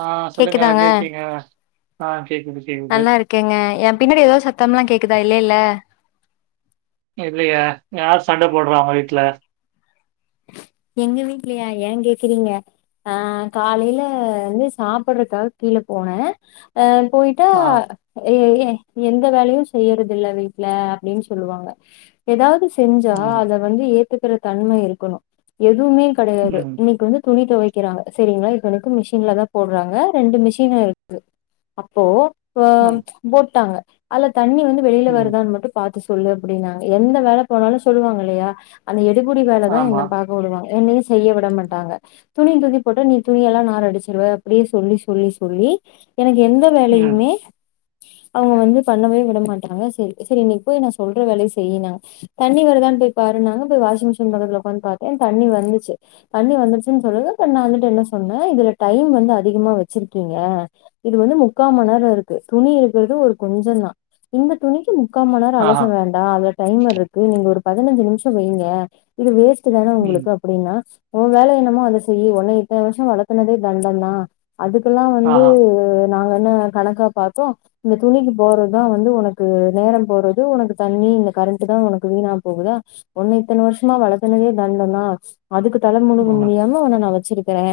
ஆ சொல்லுங்க கேக்குதாங்க எப்டி இருக்கீங்க ஆ கேக்குது கேக்குது ஓகேங்க என் பின்னாடி எதாவ்து சத்தம்லாம் கேக்குதா இல்லைல இல்லையே யார் சண்ட போட்றா உங்க வீட்ல எங்க வீட்லையா ஏன் கேகிறீங்க ஆ காலையில வந்து சாப்புறக்காக கீழே போன ஆ போயி ட்டு ஆ, எ எ எந்த வேலையு செய்யறதுல்ல வீட்டுல அப்டினு சொல்லுவாங்க எதாவது செஞ்சா ம், அத வந்து ஏத்துக்குற தன்ம இருக்கணு எதுவுமே கடையாது ம், இன்னைக்கு வந்து துணிதுவைக் கிறாங்க சரிங்களா இத்தனைக்கு மிஷின்ல தா போடுறாங்க ரெண்டு மிஷின் இருக்கு அப் போ அ போட்டாங்க அல்ல தண்ணி வந்து வெளில ம், வருதான்னு மட்டு பாத்து சொல்லு அப்படின்னாங்க எந்த வேல போனாலு சொல்லுவாங்கள்லையா அந்த எடுபுடி வேலதா ஆமா, என்ன பாக் க போடுவாங்க என்னையு செய்ய விட மாட்டாங்க துணிய துக்கி போட்டு நீ துணியெல்லா நார் அடிச்சிருவே அப்டியே சொல்லி சொல்லி சொல்லி எனக்கு எந்த ம், வேலையுமே அவங்க வந்து பண்ணவே விடமாட்டாங்க செரி செரி இன்னைக்கு போய் நா சொல்ற வேலைய செய்யினாங்க தண்ணி வருதானு போய் பாருன்னாங்க போய் வாஷிங்மிஷின் பக்கத்துல உக்காந்து பாத் தே தண்ணி வந்துச்சு தண்ணி வந்துருச்சுன்னு சொல்லுது அப்ப நா வந்துட்டு என்ன சொன்னே இதுல டைம் வந்து அதிகமா வச்சிருக்கீங்க இது வந்து முக்காமந்நேரம் இருக்கு துணி இருக்கறது ஒரு கொஞ்சதா இந்த துணிக்கு முக்காமந்நேர அலச ஆஹா, வேண் டா அதுல டைம்மர் இருக்கு நீங்க ஒரு பதினஞ்சுநிமிஷம் வைங்க இது வேஸ்ட் தான ம், உங்களுக்கு அப்டின்னா உன் வேல என்னமோ அதை செய்யி உன்ன இத்தன வருஷம் வளர்த்துனதே தண்டதா அதுக்கெல்லா வந்து ஆஹா, நாங்க என்ன கணக்கா பாத்தோ இந்த துணிக்கு போறதுதா வந்து உனக்கு நேரம் போறது உனக்கு தண்ணி இந்த கரண்ட் தா உனக்கு வீணா போகுதா ஒண்ண இத்தன வருஷமா வளத் துனதே தண்டம்தா அதுக்கு தல முழுக ம், முடியாம உன்ன நா வச்சிருக்கிறே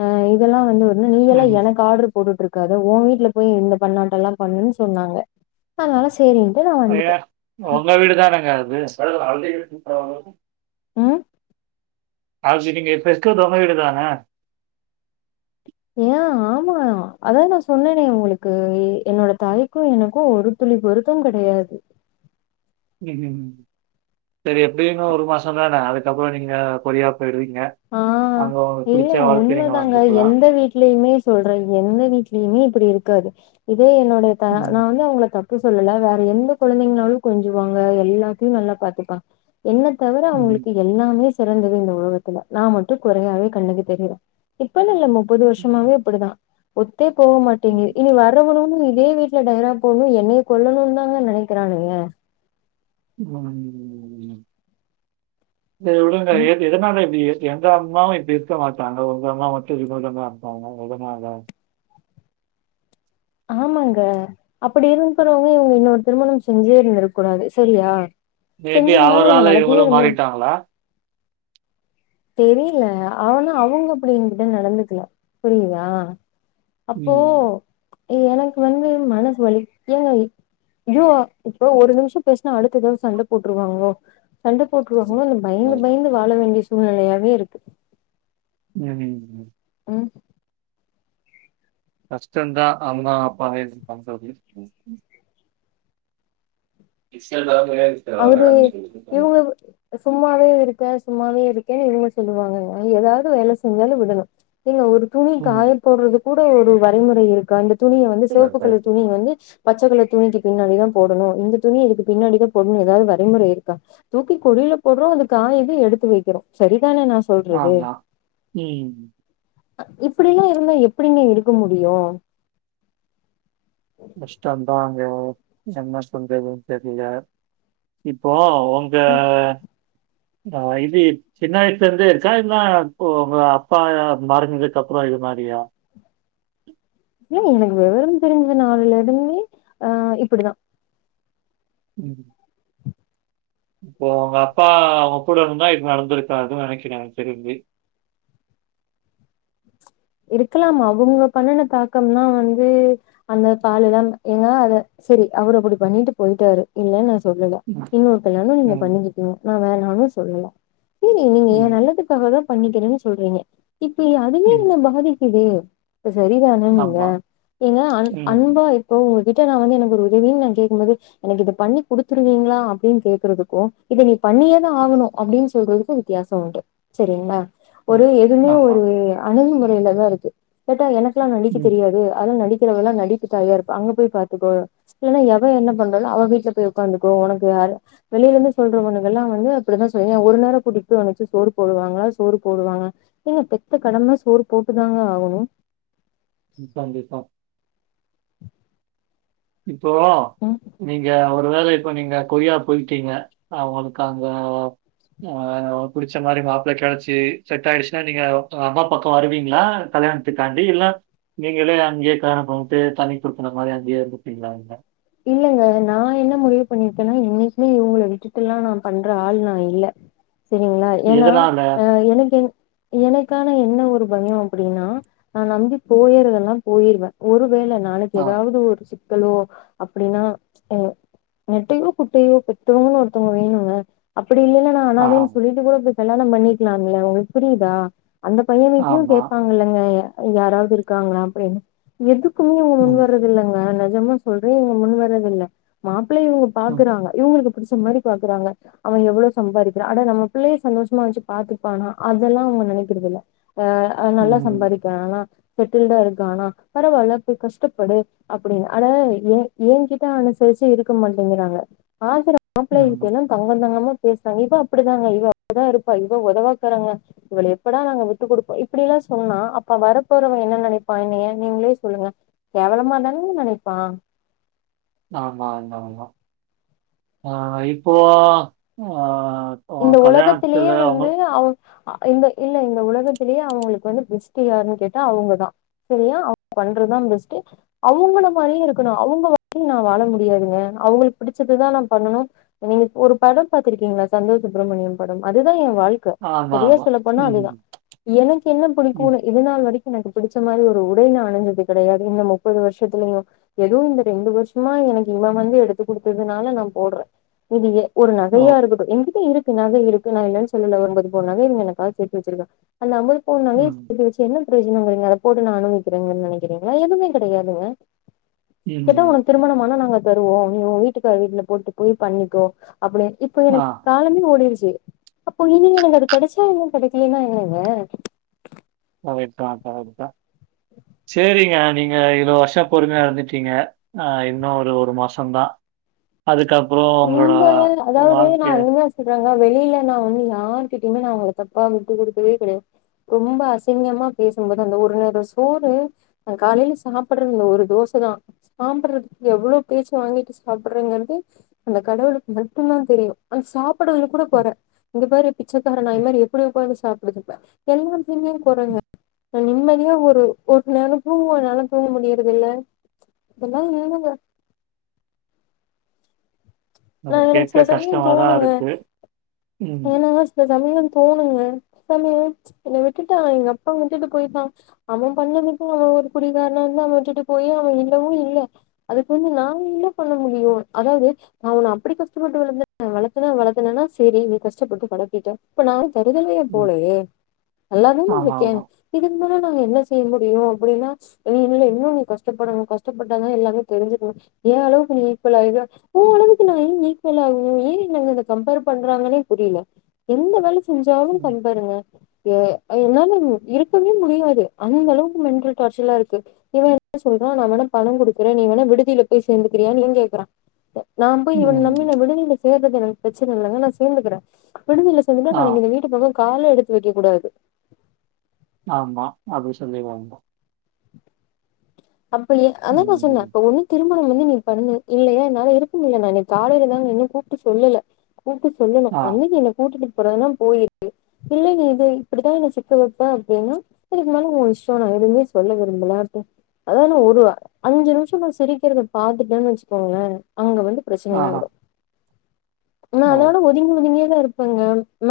அ இதெல்லா வந்து ஒ ன்னு நீ எல்லா ம். எனக்கு ஆர்ட்ரு போட்டுட்டுருக்காத உன் வீட்டுல போய் இந்த பண்ணாட்டல்லா பண்ணுனு சொன்னாங்க அதனால சே ரின்ட்டு நா வந்துட்ட ஐயா! உங்க வீடுதானங்க அது ம் அது நீங்க இப்ப இருக்கது உங்க வீடு தானா ஏன் ஆமா மா அதா நா சொன்னேனே உங்களுக்கு என்னோட தாய்க்கு எனக்கு ஒரு துளி பொருத்தம் கடையாது ம் ம் சரி எப்டியு இன்னு ஒரு மாசம்தான அதுக்கப்பற நீங்க கொரியா போயிடுவீங்க ஆ அங்க உங்களுக்கு இல்ல பிடிச்ச வாழ்க்கைய நீங்க உண்மைதாங்க வாழ்ந்துக்கலாம். எந்த வீட் லயுமே சொல்ற எந்த வீட்லயுமே இப்டி இருக்காது இதே என்னோட தா நா ம், வந்து அவங்கள தப் பு சொல்லல வேற எந்த குழந்தைங்கனாலு கொஞ்சுவாங்க எல்லாத்தையு நல்லா பாத்துப்பா என்ன தவர ம், அவங்களுக்கு எல்லாமே சிறந்தது இந்த உலகத் துல நா மட்டு குறையாவே கண்ணுக்கு தெரிர இப்பன்னு இல்ல முப்பது ம், வருஷமாவே இப்டிதா ஒத்தே போக மாட்டேங்கு இனி வா அணும் [unintelligible] இதே வீட்டுல டயரா போன்னு என்னைய கொல்லணுன் தாங்க நெனைக்கிறானுங்க சரி உடுங்கா ஏ எதனால இப்டி எங்க அம்மாவு இப்டி இருக்க மாட்டாங்க உங்க அம்மா மட்டு வினோதமா இருக்காங்க எதனால ஆமாங்க அப்படி இருந்தறவங்க இவங்க இன்னோர் திருமணம் செஞ்சே இருந்திருக்கூடாது சரியா மேபி செஞ்சிருந்தாலு அவரால என்ன வளத்தியே இவங்களும் இருந்திரு மாறிட்டாங்களா? தெரியில ஆனா அவங்க அப்படி எங்கிட்ட நடந்துக்கல புரியுதா அப்போ ம். எனக்கு வந்து மனசு வலிக் ஏங்க யோ இப்ப ஒரு நிமிஷம் பேஸ்னா அடுத்த தவ சண்ட போட்ருவாங்கோ சண்ட போற்றுவோமோன்னு பயந்து பயந்து வாழ வேண்டிய சூழ்நிலையாவே இருக்கு ம் ம் அஷ்டந்தா அம்மா அப்பாவை [inaudible] [unintelligible] அவரு இவங்க சும்மாவே இருக்க சும்மாவே இருக்கேன்னு இவங்க சொல்லுவாங்க எதாவது வேல செஞ்சாலு விடணு இல்ல ஒரு துணிக்காய போற்றது கூட ஒரு வரைமுறை இருக்கா அந்த துணிய வந்து சிவப்புக்கலர் துணிய வந்து பச்சக்கலர் துணிக்கு பின்னாடி தா போடணு இந்த துணி இதுக்கு பின்னாடி தா போட்னு எதாவது வரைமுறை இருக்கா தூக்கி கொடியில போற்றோ அது காயது எடுத்து வைக்கிறோ சரிதான நா சொ சொல்றது ஆமா. ம். இப்படிலா இருந்தா எப்படிங்க இருக்க முடியு கஷ்டந்தாங்க என்ன பண்றதுன் தெரில்ல இப்போ ஒங்க ம் ஆ இது சின்ன வயசுல இருந்தே இருக்கா இன்ன இப்போ அப்பா மறஞ்துக்கப்றோ இது மாரியா இல்ல எனக்கு விவரம் தெரிஞ்ச நால்ல இருந்து ஆ இப்படிதா ம் இப்போ உங்க அப்பா உங்க கூட இருந்தா இப்டி நடந்திருக்காதுன் நெனைக்கிறே தெரிஞ்சு இருக்கலாமா அவங்க பண்ணுன தாக்கம்தா வந்து அந்த பால எல்லா ஏங்கா அத சரி அவரு அப்படி பண்ணிட்டு போயிட்டாரு இல்ல நா சொல்லல ம். இன்னொர்த்தங்கனாலே நீங்க ம். பண்ணிக்கிட்டீங்க நா வேற ஒன்னு சொல்லல ம் நீங்க எ ம். நல்லதுக்காகதா பண்ணிக்கரீன் சொல்றீங்க இப்ப அதுவே ம். இந்த பா திக்குது இ சரிதான நீங்க ஆமா. எங்க அன் ம். அன்பா ஓ உங்ககிட்ட நா வந்து எனக்கு ஒரு உதவின் நா கேக்கும் போது எனக்கு இது பண்ணி குடுத்துருவீங்களா அப்படின் கேக்குறதுக்கு இத நீ பண்ணியேதா ஆகணு அப்டின் சொல்றதுக்கு வித்யாசோ உண்டு சரிங்களா அ. ஒரு எதுவுமே ஆமா. ஒரு அணுகுமுறைல தா இருக்கு கேட்டா எனக் குலா நடிக்க ம். தெரியாது அதல்ல நடிக்க கிறதல்லா நடிப்பு தாயா இருப்ப அங்க போய் பாத்துக்கோ இல்லைன்னா எவ என்ன பண்றாலோ அவ வீட்டுல போய் உக்காந்துக்கோ உனக்கு யாரு வெளியில இருந்து சொல்றவனுங்கல்லா வந்து அப்படித்தா சொல்லுவாங் ஒரு நேர கூட்டிட் போய் உன்ன வச்சு சோறு போடுவாங்களா சோறு போடுவாங்க ஏங்க பெத்த கடம சோறு போட்டுதாங்க ஆகணு ம் கண்டிப்பா இப்போ நீங்க ஒ ஒரு வேல இப்ப நீங்க கொரியா போயிட்டீங்க அவங்களுக் அங்க ஆ புடிச்ச மாரி மாப்பள்ள கெடச்சி செட் ஆயிடுச்சுன்னா நீங்க அம்மா பக்கோ வருவீங்களா கல்யாண் த்துக்காண்டி இல்ல நீங்களே அக்கியே காரண [inaudible] தனிக்குடுத்துனோ மாரி அங்கேயே இருந்துப்பீங்களா அங்க இல்லங்க நான் என்ன முடிவு பண்ணிருக்கேன்னா இன்னைக்குமே இவங்கள விட்டுட்டுலாம் நான் பண்ற ஆள் நான் இல்ல செரிங்களா ஏன்னா எதனால? அஹ எனக்கு என் எனக்கான என்ன ஒரு பயம் அப்படின்னா நான் நம்பி போயிருந்தேனா போயிருவேன் ஒருவேளை நாளைக்கு ஆ. ஏதாவது ஒரு சிக்கலோ அப்படின்னா அஹ் நெட்டையோ குட்டையோ பெற்றவங்கன்னு ஒருத்தவங்க வேணுங்க அப்படி இல்லனா ஆ. ஆனாலும் சொல்லிட்டு கூட இப்ப கல்யாணம் பண்ணிக்கலாம் இல்ல உங்களுக்கு புரியுதா அந்த பையன் வீட்டுலயும் ஆமா. கேட்பாங்க இல்லைங்க யாராவது இருக்காங்களா அப்படின்னு எதுக்குமே இங்க முன் ம். வர்றது இல்லைங்க நெஜமா சொல்ல இங்க முன் வரறதில்ல்ல மாப்பிள்ளை இவங்க ம். பாக்குறாங்க இவங்களுக்கு பிடிச்ச மாதிரி பாக்குறாங்க அவன் எவ்வளவு சம்பாதிக்கிறான் ஆட நம்ம பிள்ளைய சந்தோஷமா வச்சு பாத்துருப்பானா அதெல்லாம் அவங்க நினைக்கிறதுதில்ல ஆஹ நல்லா ம். சம்பாதிக்க றானா செட்டுல்டு ஆகி இருக்கானா பரவால்ல போய் கஷ்டப்படு அப்படின்னு அதாவ ஏ என்கிட்ட அனுசரிச்சு இருக்க மாட்டேங்கிறாங்க பாக்குற ஆம்பளைக் ம். கிட்டலாம் தங்கந்தங்கமா பேசுறாங் இவ அப்படிதாங்க இவ அப்படிதா இருப்பா இவ உதவாக்கறங்க இவள எப்படா நாங்க விட்டு கொடுப்போம் இப்படிலாம் சொன்னா அப்ப வரப்போறவன் என்ன நெனப்பான் என்னய நீங்களே சொல்லுங்க கேவலமா தானேங்க நினைப்பான் ஆமா ஆமா மா ஆஹ் இப்போ ஆ அ இந்த கல்யாணத்துல ஓலகத்துலயே அவங்க வந்து அவ இந்த இல்ல இந்த உலகத்திலேயே அவங்களுக்கு வந்து பெஸ்ட்டு யார்ன்னு கேட்டா அவங்கதான் செரியா அவங்க பண்றதுதான் பெஸ்ட்டு அவங்கள மாரியே இருக்கணும் அவங்க நான் வாழ முடியாதுங்க அவங்களுக்கு பிடிச்சதுதான் நான் பண்ணனும் நீங்க ஒரு படம் பாத்துருக்கீங்களா சந்தோஷ் சுப்ரமணியம் படம் அதுதான் என் வாழ்க் க ஆமா, சரியா ஆமா. சொல்ல போனா அதுதான் ம். எனக்கு என்ன ம். பிடிக்கும்னு இது நாள் வரைக்கும் எனக்கு பிடிச்ச மாதிரி ஒரு உடை நான் அணிஞ்சது கெடையாது இந்த முப்பது வருஷத்துலயும் எதுவும் இந்த ரெண்டு வருஷமா எனக்கு இவன் வந்து எடுத்து குடுத்ததுனால நான் போடுறேன் இது ஏ ஒரு ஓ! நகையா இருக்க ட்டும் எங்கிட்ட இருக்கு நகை இருக்கு நான் இல்லன்னு சொல்லல ஒரு அம்பது பவுன் நகைங்க இவங்க எனக்காக சேத்து வச்சிருக்காங்க அந்த அம்பது பவுன் நகையே ம். சேத்து வச்சி என்ன பிரயோஜனம்ங்கீறீங்க அதை போட்டு நான் அனுபவிக்கிறேங்கன்னு நெனைக்கிறீங்களா எதுவுமே கெடையாதுங்க உம் கேட்டா உனக்கு திருமணமான நாங்க தருவோம் நீ உன் வீட்டுக்கார் வீட்டுல போட்டு போய் பண்ணிக்கோ அப்படினு இப்ப ஆ எனக்கு காலமே ஓடிடுச்சு அப்போ இனி எனக்கு அது கெடச்சா என்ன கெடக்கலைன்னா என்னங்க கரெக்ட்தான் கரெக்ட்தான் சேரிங்க நீங்க இவ்ளோ வருஷம் பொறுமையா இருந்துட்டீங்க ஆஹ் இன்னும் ஒரு ஒரு மாசம் தான் அதுக்கப்புறம் உங்களோட வாழ்க்கை சொல்றாங்க வெளில நான் வந்து யாரு கிட்டயுமே நான் அவுங்கள தப்பா விட்டு குடுத்ததே கெடயாது ரொம்ப அசிங்கிமா பேசும்போது ஒரு நேரம் சோறு அ காலையில சாப்புடுறது ஒரு தோசதான் சாப்படுறதுக்கு எவ்வளோ பேச்சு வாங்கிட்டு சாப்பிடறங்கது அந்த கடவுளுக்கு மட்டும்தான் தெரியும் அந்த சாப்புடறதுல கூட ம், கொற இங்க பாரு பிச்சக்காரநாய் ம். மாரி எப்படி உட்காந்து சாப்புடுது பாரு எல்லாத்துலயுமே கொறங்க நான் நிம்மதியா ஒரு ஒரு நேரம் தூங்குவனாலும் தூங்க முடியறது இல்ல இதெல்லாம் வேணாம் ஓ நா எனக்கு கேட்க சில சமயம் கஷ்டமாதான் தோணுங்க இருக்கு உம் ஏன்னா சில சமயம் தோணுங்க சமயம் என்ன விட்டுட்டா எங்க அப்பா விட்டுட்டு போய்ட்டான் அவன் பண்ணதுக்கு அவன் ஒரு குடி காரனா இருந்து அவன் விட்டுட்டு போய் அவன் இல்லவும் இல்ல அதுக்கு வந்து நாங்க என்ன பண்ண முடியும் அதாவது நான் உன்ன அப்படி கஷ்டப்பட்டு வளர்த்துருக்கேன் வளக்குறன் வளக்குறனா சேரி கஷ்டப்பட்டு கடத்திட்டே இப்ப நா தருதலையா ம். போலயே நல்லா தான இருக்கே ஆமாமா. இதுக்கு மேல நா என்ன செய்ய முடியு அப்படின்னா இனி நில்ல இன்னு நீ கஷ்டப்படணு கஷ்டப்பட்டாதா எல்லாமே தெரிஞ்சுக்க ஏ அளவுக்கு நீ ஈக்குவலாயிருக்க உ அளவுக்கு நா ஏன் ஈக்குவல் ஆவணு ஏன் என்ன அங்க அத கம்பேர் பண்றாங்கன்னே புரியல எந்த வேல செஞ்சாலு ம். கம்பேருங்க ஏ என்னாலங் இருக்கவே முடியாது அந்த அளவுக்கு மென்டல் டார்ச்சலா இருக்கு இவன் எப்டி சொல்றா நா வேணா பணம் குடுக்கறே நீ வேணா விடுதில போயி சேந்துக்கிறீயான்னு இவன் கேக்குறா நா போயி இவன நம்பி ம். நா விடுதில சேர்றது எனக்கு பிரச்சனை இல்லங்க நா சேந்துக்கிறே விடுதில சேந்துட்டா ஆ. நாளக்கி இந்த வீட்டு பக்கோ காலே எடுத்து வெக்க கூடாது ஆமா அதும் சந்தேகம் வந்துரும் சம்பிளயே அத்தா நா சொன்ன ம். இப்ப ஒன்னு திருமணம் வந்து நீ பண்ணு இல்லையா என்னால இருக்க முட்ல நா இன்னைக்கு காலைலதாங்க இன்னும் கூப்ட்டு சொல்லல கூப்டு சொல்லணு ஆ. வந்து என்னை கூட்டிட்டு போறதுன்னா போயிறு இல்லயே இது இப்படித்தா என்ன சிக்க வெப்பா அப்டின்னா அதுக்கு மேல ஒன் இஷ்டோ நா எதுமே சொல்ல விரும்பல அத்தான ஒரு அஞ்சு நிம்ஷோ நா சிரிக்கறத பாத்துட்டான்னு வச்சுக்கோங்களே அங்க வந்து ஆஹா, பிரச்சனையாயிரும் நா ஓ, அதோட ஒரு நீங்களும் இங்கேதா இருப்பேங்க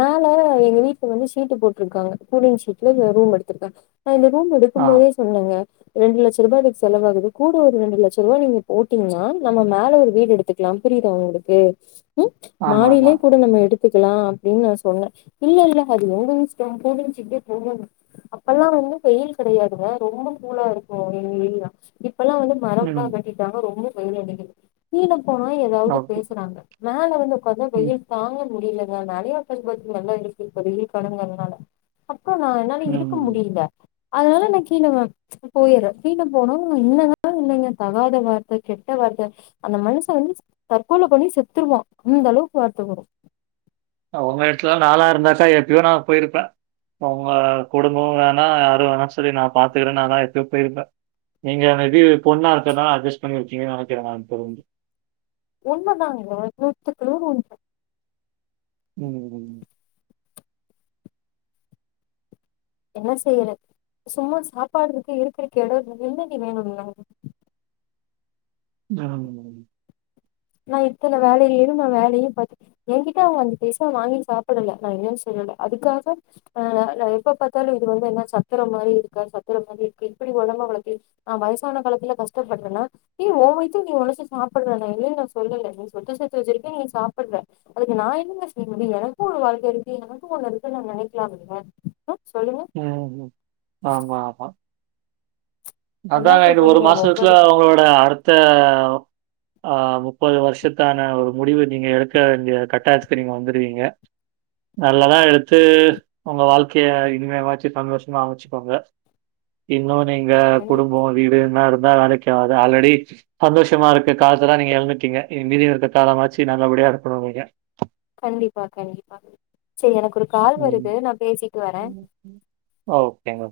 மேல எங்க வீட்ல வந்து ஷீட்டு போட்ருக்காங்க கூலிங் ஷீட்ல ரூம் எடுத் திருக்காங்க நா இந்த ரூம் ஆ, எடுக்கும் போதே சொன்னங்க ரெண்டு லட்ச ரூபா இதுக்கு செலவாகுது கூட ஒரு ரெண்டு லட்சம் ரூபா நீங்க போட்டீங்கன்னா நம்ம மேல ஒரு வீடு எடுத்து க்லாம் புரியுதா உங்களுக்கு உம் ஆமா, ஆமா. மாடிலயே கூட நம்ம எடுத் த்துக்கலா அப்படின்னு நா சொன்ன இல்ல இல்ல அது உங்க இஷ்டம் [unintelligible] அப்பெல்லா வந்து வெயில் கிடையாதுங்க ரொம்ப கூலா இருக் ஓவர் வெயில்தா இப்பெல்லா வந்து மரம் எல்லா ம், வெட்டிட்டாங்க ரொம்ப வெயில் அடிக்குது கீழ போனா ஏதாவது ஓகே. பேசறாங்க மேல வந்து உக்காந்தா ம், வெயில் தாங்க முடியலங்க நறியா [unintelligible] [unintelligible] நா என்னால ம். இருக்க ம். முடியில அதனால நா கீழ வந் போயிரு கீழ போனா இன்னதான்னு இல்லங்க தகாத வார்த்த கெட்ட வார்த்த அந்த மனுச வந்து தற்கொலை பண்ணி செத்துருவா அந்த அளவுக்கு வார்த்த வரும் உங்க எடத்துல நால்லா இருந்தாக்கா எப்பயோ நா போயிருப்பே உங்க குடும்பமு வேணா யாரும் வேணா சொல்லி நா பாத்துக்கிறே நால்லா எப்பயோ போயிருப்பே நீங்க மேபி பொண்ணா இருக்கறனால அஜ்ஜஸ் பண்ணி இருக்கீங்கன்னு நெனைக்கிறே நா தெரிஞ்சி உண்மைதாங்க நூத்துக்கு நூறு உண்மை உம் என்ன செய்யற சும்மா சாப்பாடு இருக்கு இருக்கறக்கு எடம் இருக்கு என்னடி வேணு வேற தாராளமா நா இத்தனை வேலைலயு நா வேலையு பாத்துகிட்டு என்கிட்ட அவன் அஞ்சி பைசா வாங்கியு சாப்பிடல நா இல்லன்னு சொல்லல அதுக்காக அ நா எப்ப பாத்தாலு இது வந்து என்ன சத்தரம் மாறி இருக்கா சத்தர மாதிரி இருக்கு இப்படி ஒடம்ப வளத்தியாச்சு அ வயசான காலத்துல கஷ்டப்பட்றன்னா ஏ ஓன் வயித்துக்கு நீ ஒழச்சி சாப்பிட்ற நா இல்லன்னு நா சொல்லல நீ சொத்து சேத்து வச்சிருக்க நீ சாப்பிட்ற அதுக்கு நா என்னங்க செய்ய முடியு எனக்கும் ஒரு வாழ்க்கை இருக்கு எனக்கும் ஒண்ணு இருக்குன்னு அவன் நெனைக்கிலா இல்லங்க ம் சொல்லுங்க ம் ம் ம் ஆமா ஆமா என்ன அத்தாங்க இன்னும் ஒரு சொல்றீங்க மாசத்துல ஒவ்வொரு அவங்களோட அடுத்த அ முப்பது வருஷத்தான ஒரு முடிவு நீங்க எடுக்க வேண்டிய கட்டாயத்துக்கு நீங்க வந்துடுவீங்க நல்லதா எடுத்து ம் உங்க வாழ் க்கையை இனிமே ஆச்சி சந்தோஷமா அமைச்சுக்கோங்க இன்னு நீங்க கண்டிப்பா குடும்பே வீடு எல்லா இருந்த வேலைக்கி ஆவாது ஆல்ரெடி சந்தோஷமா இருக்க காலத்தா எல்லா நீங்க இழந்துட்டீங்க இனி மீதி இருக்க காலமாச்சு நல்ல படியா இருக்கனு நீங்க கண்டிப்பா கண்டிப்பா சேரி எனக்கு ஒரு கால் ம். வருது நா பேசிட்டு வரே ஓகேங்க